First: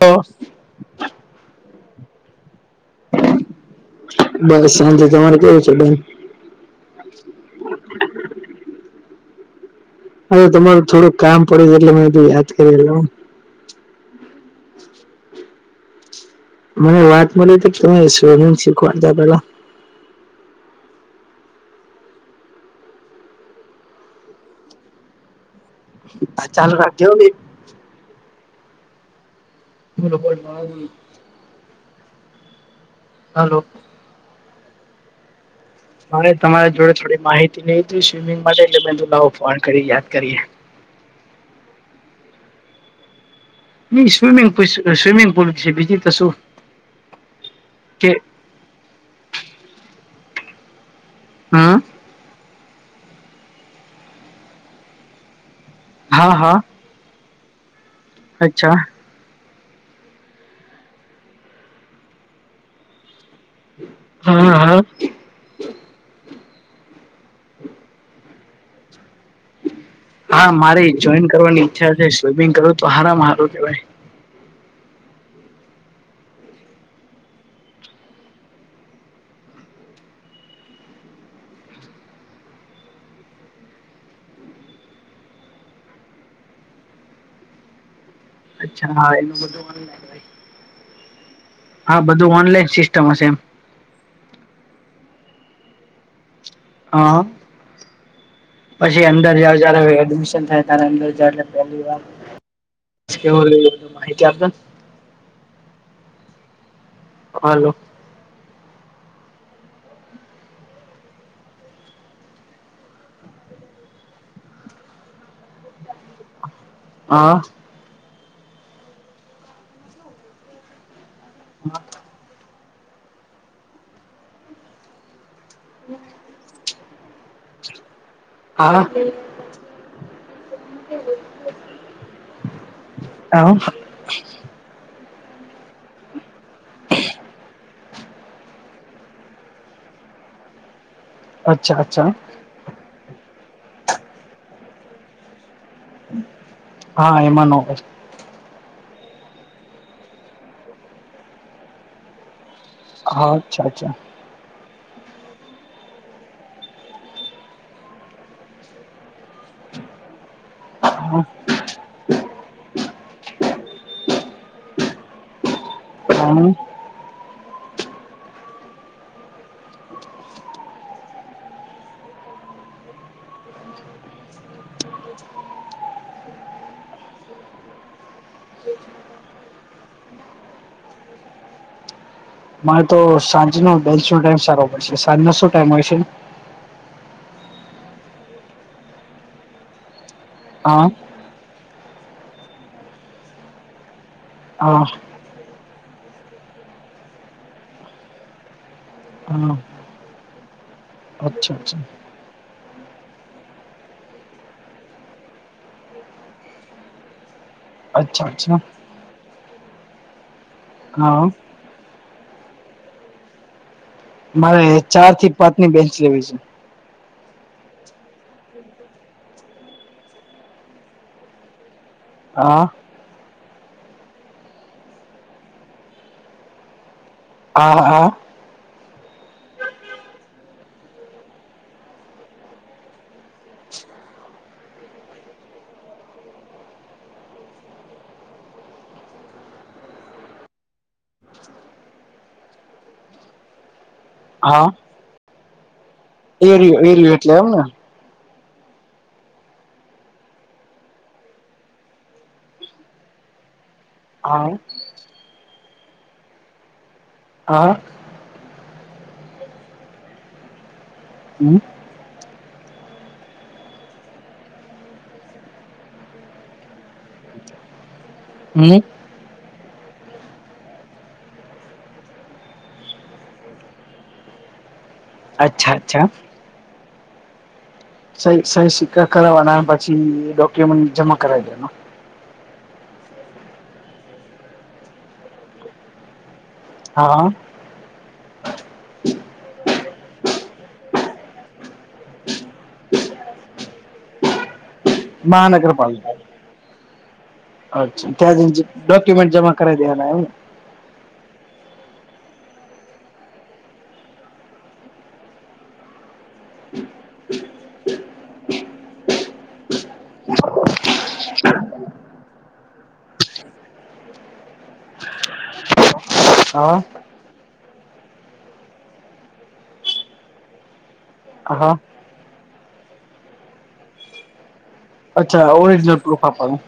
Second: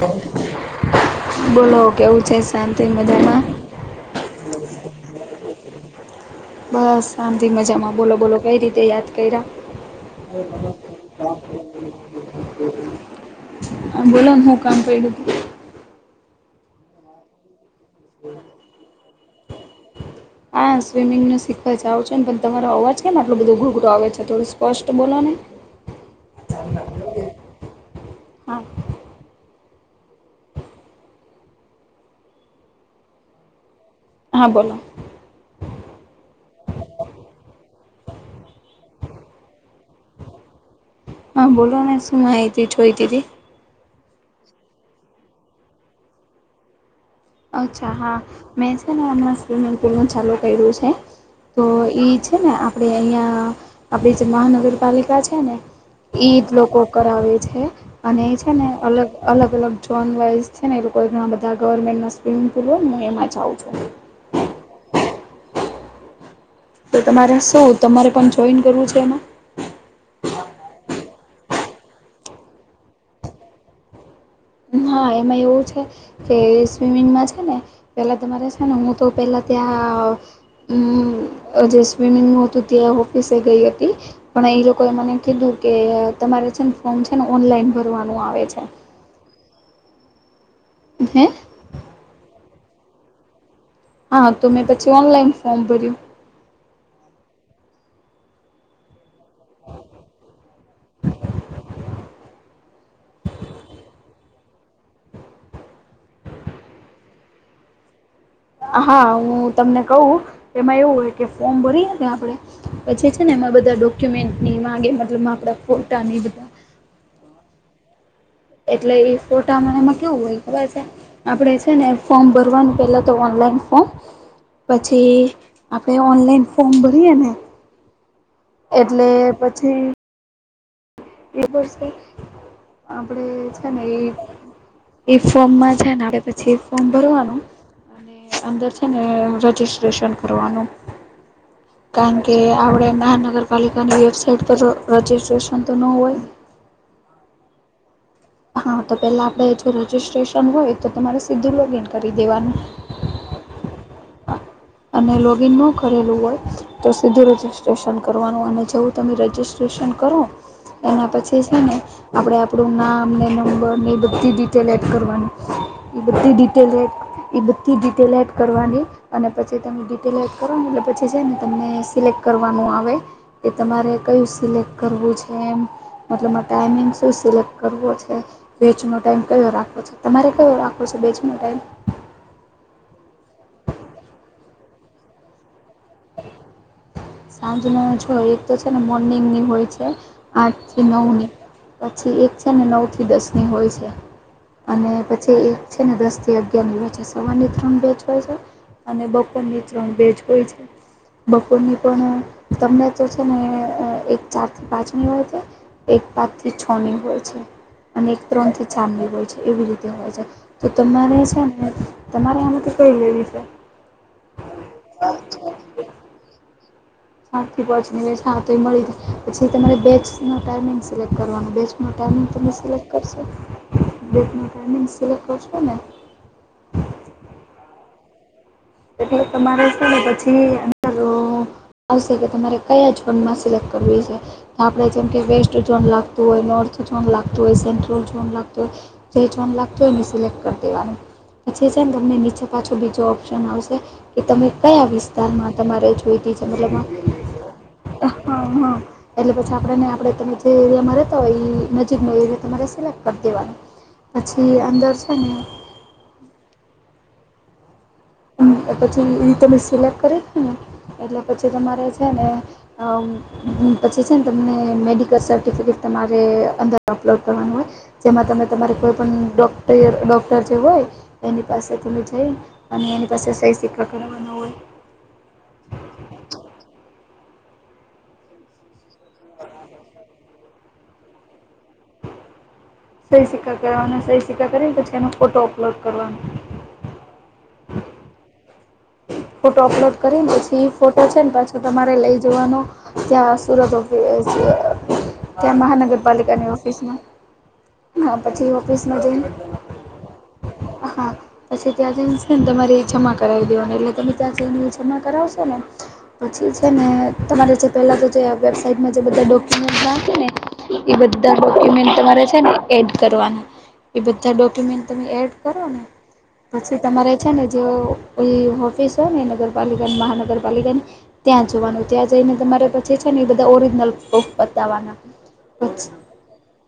તો બોલો કેવું છે? શાંતિ મજામાં. બસ સાંજે તમારે કેવું છે! બેન... બસ શાંતિ મજામાં બોલો બોલો કઈ રીતે યાદ કર્યા? હવે તમારું થોડુંક કામ પડ્યું. એટલે, મે એ કીધું યાદ કરી લવ. હા બોલો શું કામ પડ્યું? મને વાત મળી તી કે તમે સ્વિમિંગ શીખવાડતા પેલા! હા સ્વિમિંગને શીખવા જાવ છુ ને પણ, તમારો અવાજ કેમ આટલો બધો ઘોઘરો આવે છે? થોડું સ્પષ્ટ બોલો ને! હ ચાલુ રાખજે હો બેન! હા એલો [inaudible] હલો. હા બોલો! મરે તમારા જોડે થોડી માહિતી લેવી હતી. સ્વિમિંગ માટે એટલે મને થયું ફોન કરી યાદ કરીએ. હા બોલો ને શું માહિતી જોઈતી હતી? સ્વિમિંગ તો સ્વિમિંગ પુલ છે બીજી તો શું? અચ્છા કે હા મેં છે, ને હમણાં સ્વિમિંગ પુલનું ચાલુ કર્યું છે. તો હમ એ છે ને આપણે અહિયાં આપડી જે મહાનગરપાલિકા છે ને! હા એજ હા લોકો કરાવે છે, અને એ છે ને અચ્છા અલગ -અલગ.... જોન વાઇઝ છે ને એ લોકો ઘણા બધા ગવર્મેન્ટના સ્વિમિંગ પુલ હોય હું એમાં જાઉં. છું હા હા. તો તમારે શું? તમારે પણ જોઈન કરવું છે એમાં. હા મારે જોઈન કરવાની ઈચ્છા છે. સ્વિમિંગ કરવું તો સારામાં સારું કેહેવાય. હા એમાં એવું છે. કે સ્વિમિંગમાં છે, ને પેલા તમારે છે ને હું તો પેલા ત્યાં. જે સ્વિમિંગનુ હતું. ત્યાં ઓફિસે ગઈ હતી. પણ એ લોકોએ મને કીધું કે તમારે છે ને ફોર્મ છે ને ઓનલાઈન ભરવાનું આવે. છે હા એ બધો હ. હા બધું ઓનલાઈન સિસ્ટમ હશે એમ. હા તો મેં પછી ઓનલાઈન ફોર્મ ભર્યું. હા. પછી અંદર જાઓ જયારે એડમિશન થાય ત્યારે અંદરજાઓ એટલે પહેલી વાર [unintelligible] હલો. હા હું તમને કહ એમાં એવું હોય કે ફોર્મ ભરીએને આપણે પછ છે ને એમાં બધા ડોક્યુમેન્ટને ઈ માંગે મતલબમાં આપડા ફોટાને એ બધું. હા. એટલે એ ફોટામાં એમાં કેવું હોય ખબર છે આપડે છે ને ફોર્મ ભરવાનું પેલા તો ઓનલાઈન ફોર્મ પછી આપણે ઓનલાઈન ફોર્મ ભરીએ ને હા એટલે પછી એક વર્ષ પછી આપડે છે હા ને એ ફોર્મમાં છેને આપડે પછી ફોર્મ ભરવાનું અને અંદર છે ને રજીસ્ટ્રેશન કરવાનું. અચ્છા અચ્છા. કારણ કે આપણે મહાનગરપાલિકાની વેબસાાઈટ પર રજીસ્ટ્રેશન તો ન હોય. હા એમાં નો હોય. હા તો પેલા આપણે જો રજિસ્ટ્રેશન હોય તો તમારે સીધું લોગઇન કરી દેવાનું. હા અચ્છા અચ્છા. અને લોગ ઇન ન કરેલું હોય ત્યાં સુધી રજિસ્ટ્રેશન કરવાનું અને જેવું તમે રજીસ્ટ્રેશન કરો એના હા પછી છે ને આપડે આપણું નામ ને નંબર ને એ બધી ડિટેલ એડ કરવાની. એ બધી હા ડિટેલ એડ એ બધી ડિટેલ એડ કરવાની. અને પછી તમે ડિટેલ એડ કરો ને એટલે પછી છે ને તમને સિલેક્ટ કરવાનું આવે. કે તમારે કયું સિલેક્ટ કરવું છે એમ. એટલે તમારે ટાઈમિંગ શું સિલેક્ટ કરવો છે. બેચનો ટાઈમ કયો રાખવો છે તમારે કયો રાખવો છે બેચનો ટાઈમ. મારે તો સાંજ નો દસ નો ટાઈમ સારો પડશે સાંજ નો શું ટાઈમ હોય છે. સાજનો જો એક તો છે ને મોર્નિંગ ની હોય છે આઠથી હા નવ ની. પછી એક છે ને નવથી દસની હોય છે. હા હા અને પછી એક છે ને દસ થી અગિયાર ની વચ્ચે સવારની ત્રણ બેચ હોય છે. અને બપોરની ત્રણ બેચ હોય છે અચ્છા બપોરની અચ્છા તમને તો છે ને એક ચાર થી પાંચમી [unintelligible] હોય છે. એક પાંચથી છની હોય છે. અને એક અચ્છા ત્રણ અચ્છા થી ચારની હોય છે એવી રીતે હોય છે તો તમારે હા છે ને તમારે આમાંથી કઈ લેવી છે. મારે ચાર થી પાંચ ની બેચ લેવી છે. ચાર થી પાંચ ની હા તો એ મળી જશે પછી તમારે બેચનો ટાઈમિંગ સિલેક્ટ કરવાનો બેચ ટાઈમિંગ તમે હા સિલેક્ટ કરશો બેચ નો ટાઈમિંગ સિલેક્ટ કરશો ને હા હા એટલે તમારે છે ને પછી અંદરો આવશે તો તમારે કયા ઝોનમાં સિલેક્ટ કરવી છે. આપડે જેમ કે વેસ્ટ ઝોન લાગતું હોય નોર્થ ઝોન લાગતું હોય સેન્ટ્રલ ઝોન લાગતું હોય જે ઝોન લાગતું હોયને સિલેક્ટ કરી દેવાનું પછી છે ને તમને નીચે પાછો બીજો [unintelligible] આવશે કે તમે કયા વિસ્તારમાં તમારે જોઈ એરિયો એરિયો એટલે એમ ને હા હા. એટલે પછી આપને આપણે તમે જે એરિયામાં રહેતા હોય એ નજીકનો એરિયા તમારે સિલેક્ટ કરી દેવાનું. હા પછી અંદર છે ને હા પછી ઈ તમે સિલેક્ટ કરી ને એટલે પછી હમ તમારે ને હ પછી છે ને તમને મેડિકલ સર્ટિફિકેટ તમારે અંદર અપલોડ કરવાનું હોય જેમાં તમે તમારે હમ કોઈ પણણ ડોક્ટર ડોક્ટર જે હોય એની પાસે તમે જઈ અને એની પાસે સહી સિક્કા કરાવવાનો હોય. અચ્છા અચ્છા. સહી સહી સિક્કા કરાવવાના પછી ડોક્યુમેન્ટ જમા કરાવી દેવાનો સહી સિક્કા કરવાનો સહી સિક્કા કરીને પછી એનો ફોટો અપલોડ કરવાનો. હા. ફોટો અપલોડ કરીને પછી ફોટો છે પાછો તમારે લઈ જવાનો ત્યાં સુરત ઓફિસે ત્યાં મહાનગરપાલિકા મહાનગરપાલિકાની ઓફિસમાં પછી ઓફિસમાં જઈને કરાઇ દેવના એમ ને હા. પછી ત્યાં જઈ છે ને તમારે જમા કરાવી દેવાનું એટલે તમે ત્યાં જને જમા કરાવશો ને પછી છે ને તમારે જે પહેલાં તો જે વેબસાાઈટમાં જે બધા ડોક્યુમેન્ટ રાખે ને એ બધા ડોક્યુમેન્ટ તમારે છે ને એડ કરવાના એ બધા ડોક્યુમેન્ટ તમે એડ કરો ને પછી તમારે છેને જો કોઈ ઓફિસ હોય ને નગરપાલિકાની મહાનગરપાલિકાની ત્યાં હા હા જોવાનું ત્યાં જઈને તમારે પછી છે ને એ બધા ઓરિજનલ પ્રૂફ બતાવવાના અચ્છા પછી ઓરીજનલ પ્રૂફ આપવાનું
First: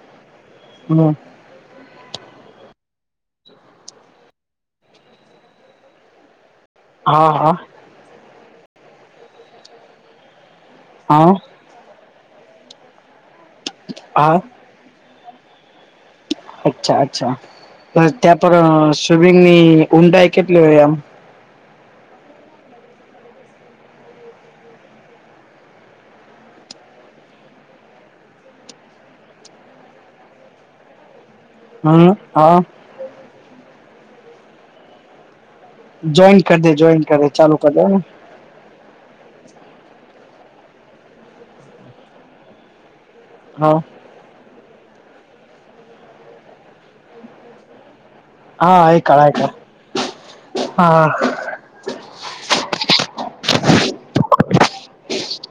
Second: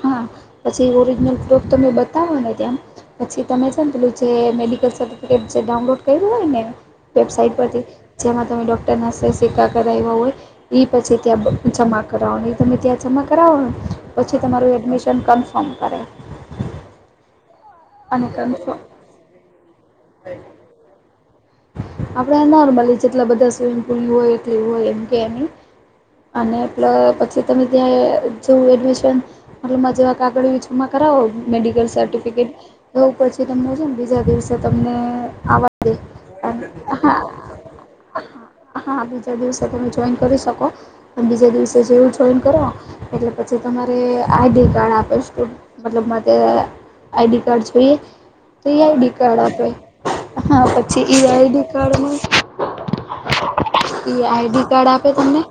હા પછી હમ ઓરિજનલ પ્રૂફ તમે બતાવો ને ત્યાં પછી તમે છેને પેલું જે મેડિકલ સર્ટિફિકેટ જે ડાઉનલોડ કર્યું હોય ને હા હા વેબસાઇટ પરથી જેમાં તમે ડોક્ટર ના સહી સિકકા કરાવ્યા હોય એ પછી હા ત્યાં જમા કરાવનું એ તમે ત્યાં જમા કરાવો ને હા પછી તમારું એડમિશન કન્ફર્મ કરે. અચ્છા અચ્છા અને ત્યાં પર કન્ફર્મ સ્વિમિંગની ઊંડાઈ કેટલી હોય આમ આપડે નોર્મલી જેટલા બધા સ્વિમિંગ પુલની હોય એટલી હોય કે એની અને પ્લસ પછી તમે ત્યાં જેવું એડમિશન રૂમ માં જવા આાગળ જમા કરવો મેડિકલ હમ સર્ટિફિકેટ હા એ પછી તમને છે ને બીજા દિવસે તમને આવા દે જોઈન કરી દે જોઈન હા કરો ચાલુ કર દો ને. હા બીજા દિવસે તમે જોઈન કરી શકો અને બીજા દિવસે જેવું જોઈન કરો એટલે પછી હા તમારે આઈ ડી કાર્ડ આપેશ બોલ મતલબ મતે આઈ ડી કાર્ડ જોઈએ? તો એ હા આઈ ડી કર એ કાર્ડ કર આપે. હા પ આઈ ડી કાર્ડમાં ઈ આઈ ડી કાર્ડ આપે તમને?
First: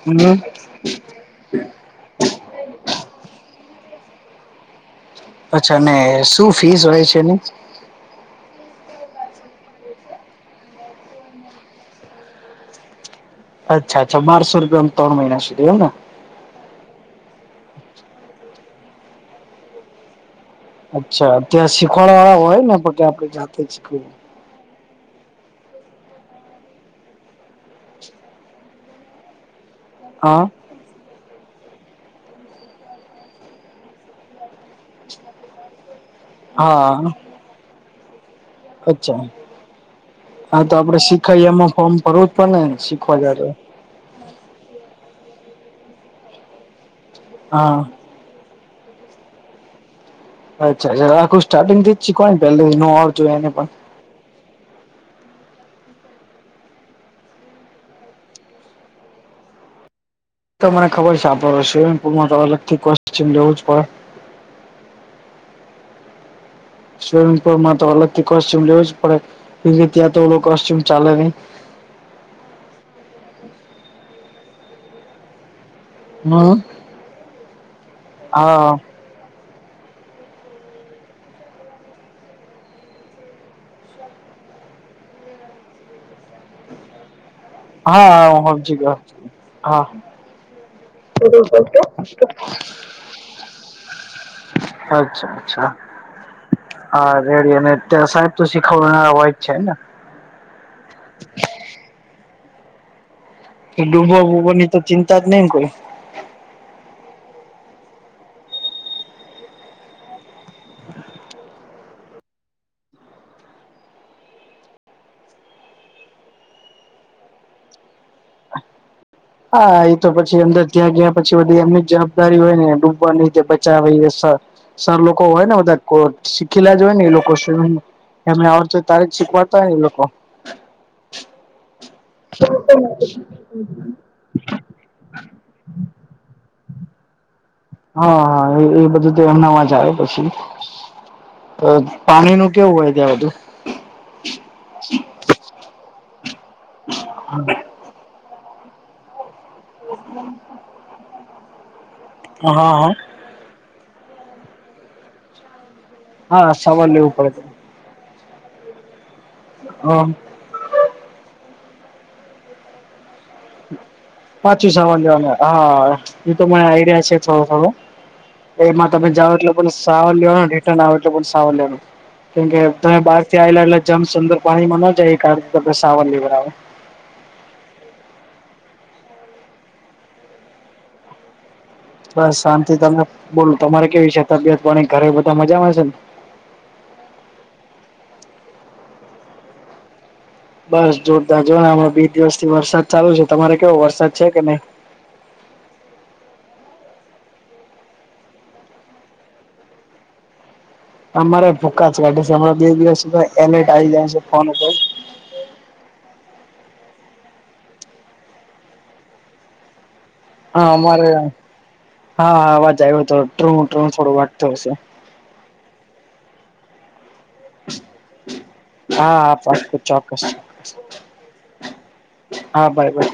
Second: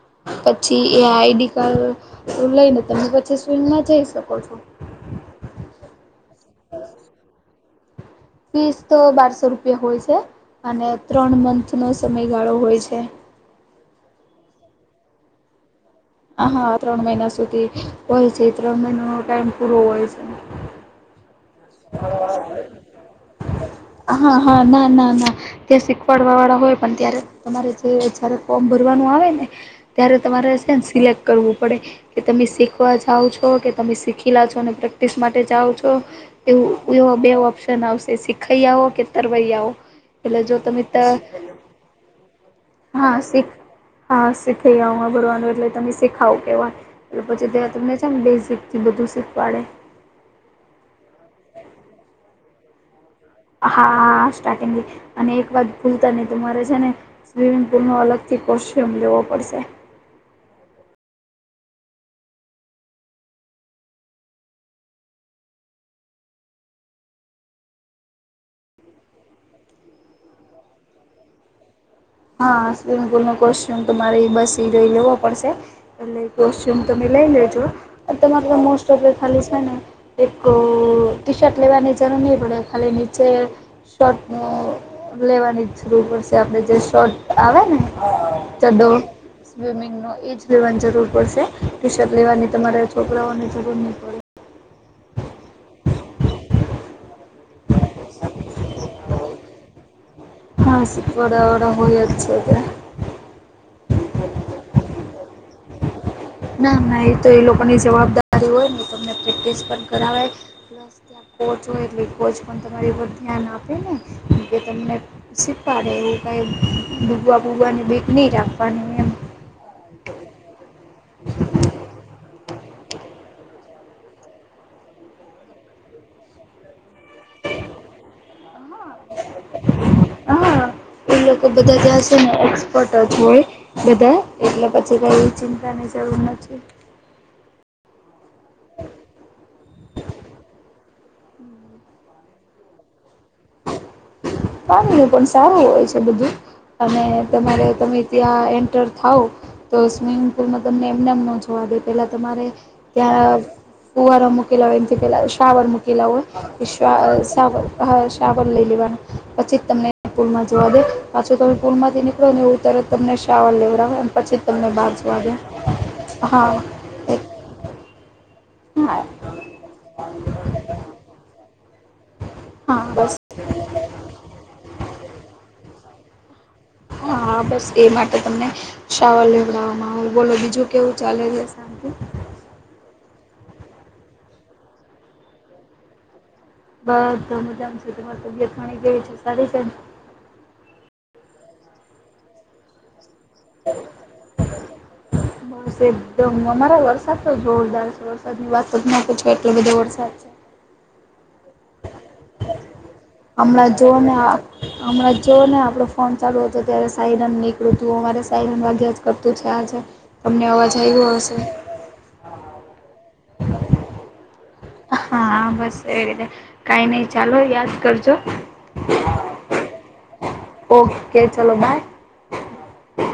[unintelligible] પછી એ આઈ ડી કાર્ડ લઈને તમે પછી સ્કૂલમાં જઈ શકો છો. અચ્છા અને શું ફીસ હોય છે એની? ફીસ તો બારસો રૂપિયા હોય છે, અને ત્રણ મંથનો સમયગાળો હોય છે. અચ્છા અચ્છા બારસો રૂપિયામાં તણ મહિના સુધી એમ ન હ હા ત્રણ મહિના સુધી હોય છે ત્રણ મહિનોનો ટાઈમ પૂરો હોય છે. અચ્છા ત્યાં શીખવાડવાવાળા હોય ન પછી આપણે જાતે જ શીખવી હા હા ના ના ના ત્યાં શીખવાડવા વાળા હોય પણ ત્યારે તમારે જે જયારે ફોર્મ ભરવાનું આવે ને ત્યારે હા તમારે ત્યાં ને સિલેક્ટ કરવું પડે કે તમે શીખવા જાઓ છો કે તમે શીખેલા છો અને પ્રેક્ટિસ માટે જાઓ છો એવું હા એવા બે ઓપ્શન આવશે શીખ ખ‌ઇયાઓ કે અચ્છા તરવૈયાઓ એટલે જો તમે ત ઈઝામનું ફોર્મ ભરવું જ પડેન હા શીખ હા શીખૈયાઓમા ભરવાનું એટલે તમે શીખાવ કેવાવ એટલે પછી ત્યાં તમને હા છેને બેઝિકથી બધું શીખવાડે અચ્છા આ આખુ સ્ટાર્ટિંગથી જ શીખાવે ને પેલેથી નો આવડતું હોય એને પણ હા હા સ્ટાર્ટિંગથી અને એક વાત ભૂલતા નય તમારે છે ને સ્વિમિંગપુલનો અલગથી કોશ્યુમ લેવો પડશે. એ તો મને ખબર છે આપડ સ્વિમિંગપુલમાં તો અલગથી કોસ્ચ્યુમ લેવું જ પડે. સ્વિમિંગપુલમાં તો અલગથી કોસ્ચ્યુમ લેવો જ પડે એને ત્યાં તો ઓલો કોસ્ચ્યુમ ચાલે ન‌ઈ. હા સ્વિમિંગપુલનો કોસ્ચ્યુમ તમારે ઈ બસ‌ઇ રયોઈ લેવો પડશે. એટલે હમ કોસ્ચ્યુમ તમે લઈ લેજો અને તમારે તો હા મોસ્ટ ઓફ ખાલી છે ને એક અહ ટી શર્ટ લેવાની જરૂર નહી પડે ખાલી નીચે શોર્ટ અહ લેવાની જરૂર પડશે આપડે જે શોટ આવે ને હા હા હું હમજી ચડ્ડો ગયો હા સ્વિમિંગનો એજ લેવાની જરૂર પડશે ટી શર્ટ લેવાની તમારા છોકરાઓને જરૂર નહી પડે. અચ્છા અચ્છા હા રેડી અને ત્યાં સાહેબ તો શીખવનારા હોય જ છે ને હા શીખવાડવા વાળા હોય જ છે ત્યાં. ડૂબો બૂબોની તો ચિંતા જ નહી ને કોઈ? ના ના એ તો એ લોકોની જવાબદારી હોય ને તમને પ્રેક્ટિસ પણ કરાવાય ત્યાં કોચ હોય એટલે ઈ કોચ પણ તમારી ઉપર ધ્યાન આપે ને કે તમને શીખવાડે એવું કાઈ ડૂબવા બુબવાની બીક નહી રાખવાની એમ હા એ તો પછી અંદર ત્યાં ગયા પછી બધી એમની જ જવાબ દારી હોય ને ડૂબવાની કે બચાવીએ સર સર લોકો હોય ને બધા કોચ શીખેલા જ હોય ને એ લોકો સ્વીમીંગ એમને આવડતું હોય તારે જ શીખવાડતા હોયને એ લોકો હા એ લોકો બધા ત્યા છે ને એક્સપર્ટ જ હોય બધા એટલે પછી કંઈ ચિંતાની જરૂર નથી. હા હા એ ઈ બધું તો એમનામાં જ આવે પછી ત પાણીનું કેવું હોય ત્યાં બધું? પાણીનું પણ સારું હોય છે બધું. અને તમારે તમે ત્યાં એન્ટર થાવ તો સ્વિમિંગ પુલમાં તમને એમને એમ ન જોવા દે, પેલા તમારે હા હા ત્યાં કુવારા મૂકેલા હોય, એમથી પેલા શાવર મુૂકેલા હોય હા સામાન લેવું શ પડે સાવર. ર લઈ લેવાનું, પછી તમને હ પુલમાં જોવા દે. પાછો તમે પુલમાંથી નીકળો ને, એવું ત્યારે તમને શાવર લેડાવે ને. પાછું સવાર લેવાનું. હા, એ તો હા મને આઈડિયા છે. થોડું-થોડું એમાં હા તમે જાઓ એટલે બ સવાર લેવાને, રિટર્ન આવો, એટલે બ સવાર લેવાનું. કેમ કે હા તમે બસ બહાર થી આવેલા, એટલે જમ સુંદર પાણીમાં ન જાય, એ કાર ત સાવન લેવના. હા, બસ એ માટે તમને શાવર લેવડાવવામાં આવ, બોલો બીજું કેવું ચાલે રહ શાંતથી? બસ શાંતિ, તમે બોલ તમારે કેવીશે તબિયત પાણી ઘરે બધા મજામાંશે ને. બસ તમે તમ છે, તમારી તબિયત પણી કેવી છે, સારી છે. બસ જોરદાર, જોને હમણાં બે દિવસથી વરસાદ ચાલુ છે, તમારે કેવો વરસાદ છે કે નહી? વર એકદમ અમારા વરસાદ તો જોરદાર છે, વરસાદ ની વાત તો ના છે, આટલો બધો વરસાદ છે. અમારે ભૂકા જ કાઢી છે. હ, બે દિવસ સુધ એલટ હમણાં આવી જો જાય ને છે, આ ફોન ઉપર. હમણાં જો ને આપણો ફોન ચાલુ હતો, ત્યારે સાયરન નીકળું તું, અમારે સાયરન વાગ્યા જ કરતું છે આજ. હા, અમારે હા, અવાજ આવ્યો હતો, ટ્ર-ટ્ર થોડું વાટતું હશે. હા, બસ એ રી છે, કઈ નહી. ચાલો યાદ કરજો, હા હા પાકું ચોક્કસ ચોક્કસ ઓકે, ચલો બાય. હા, બરાબર.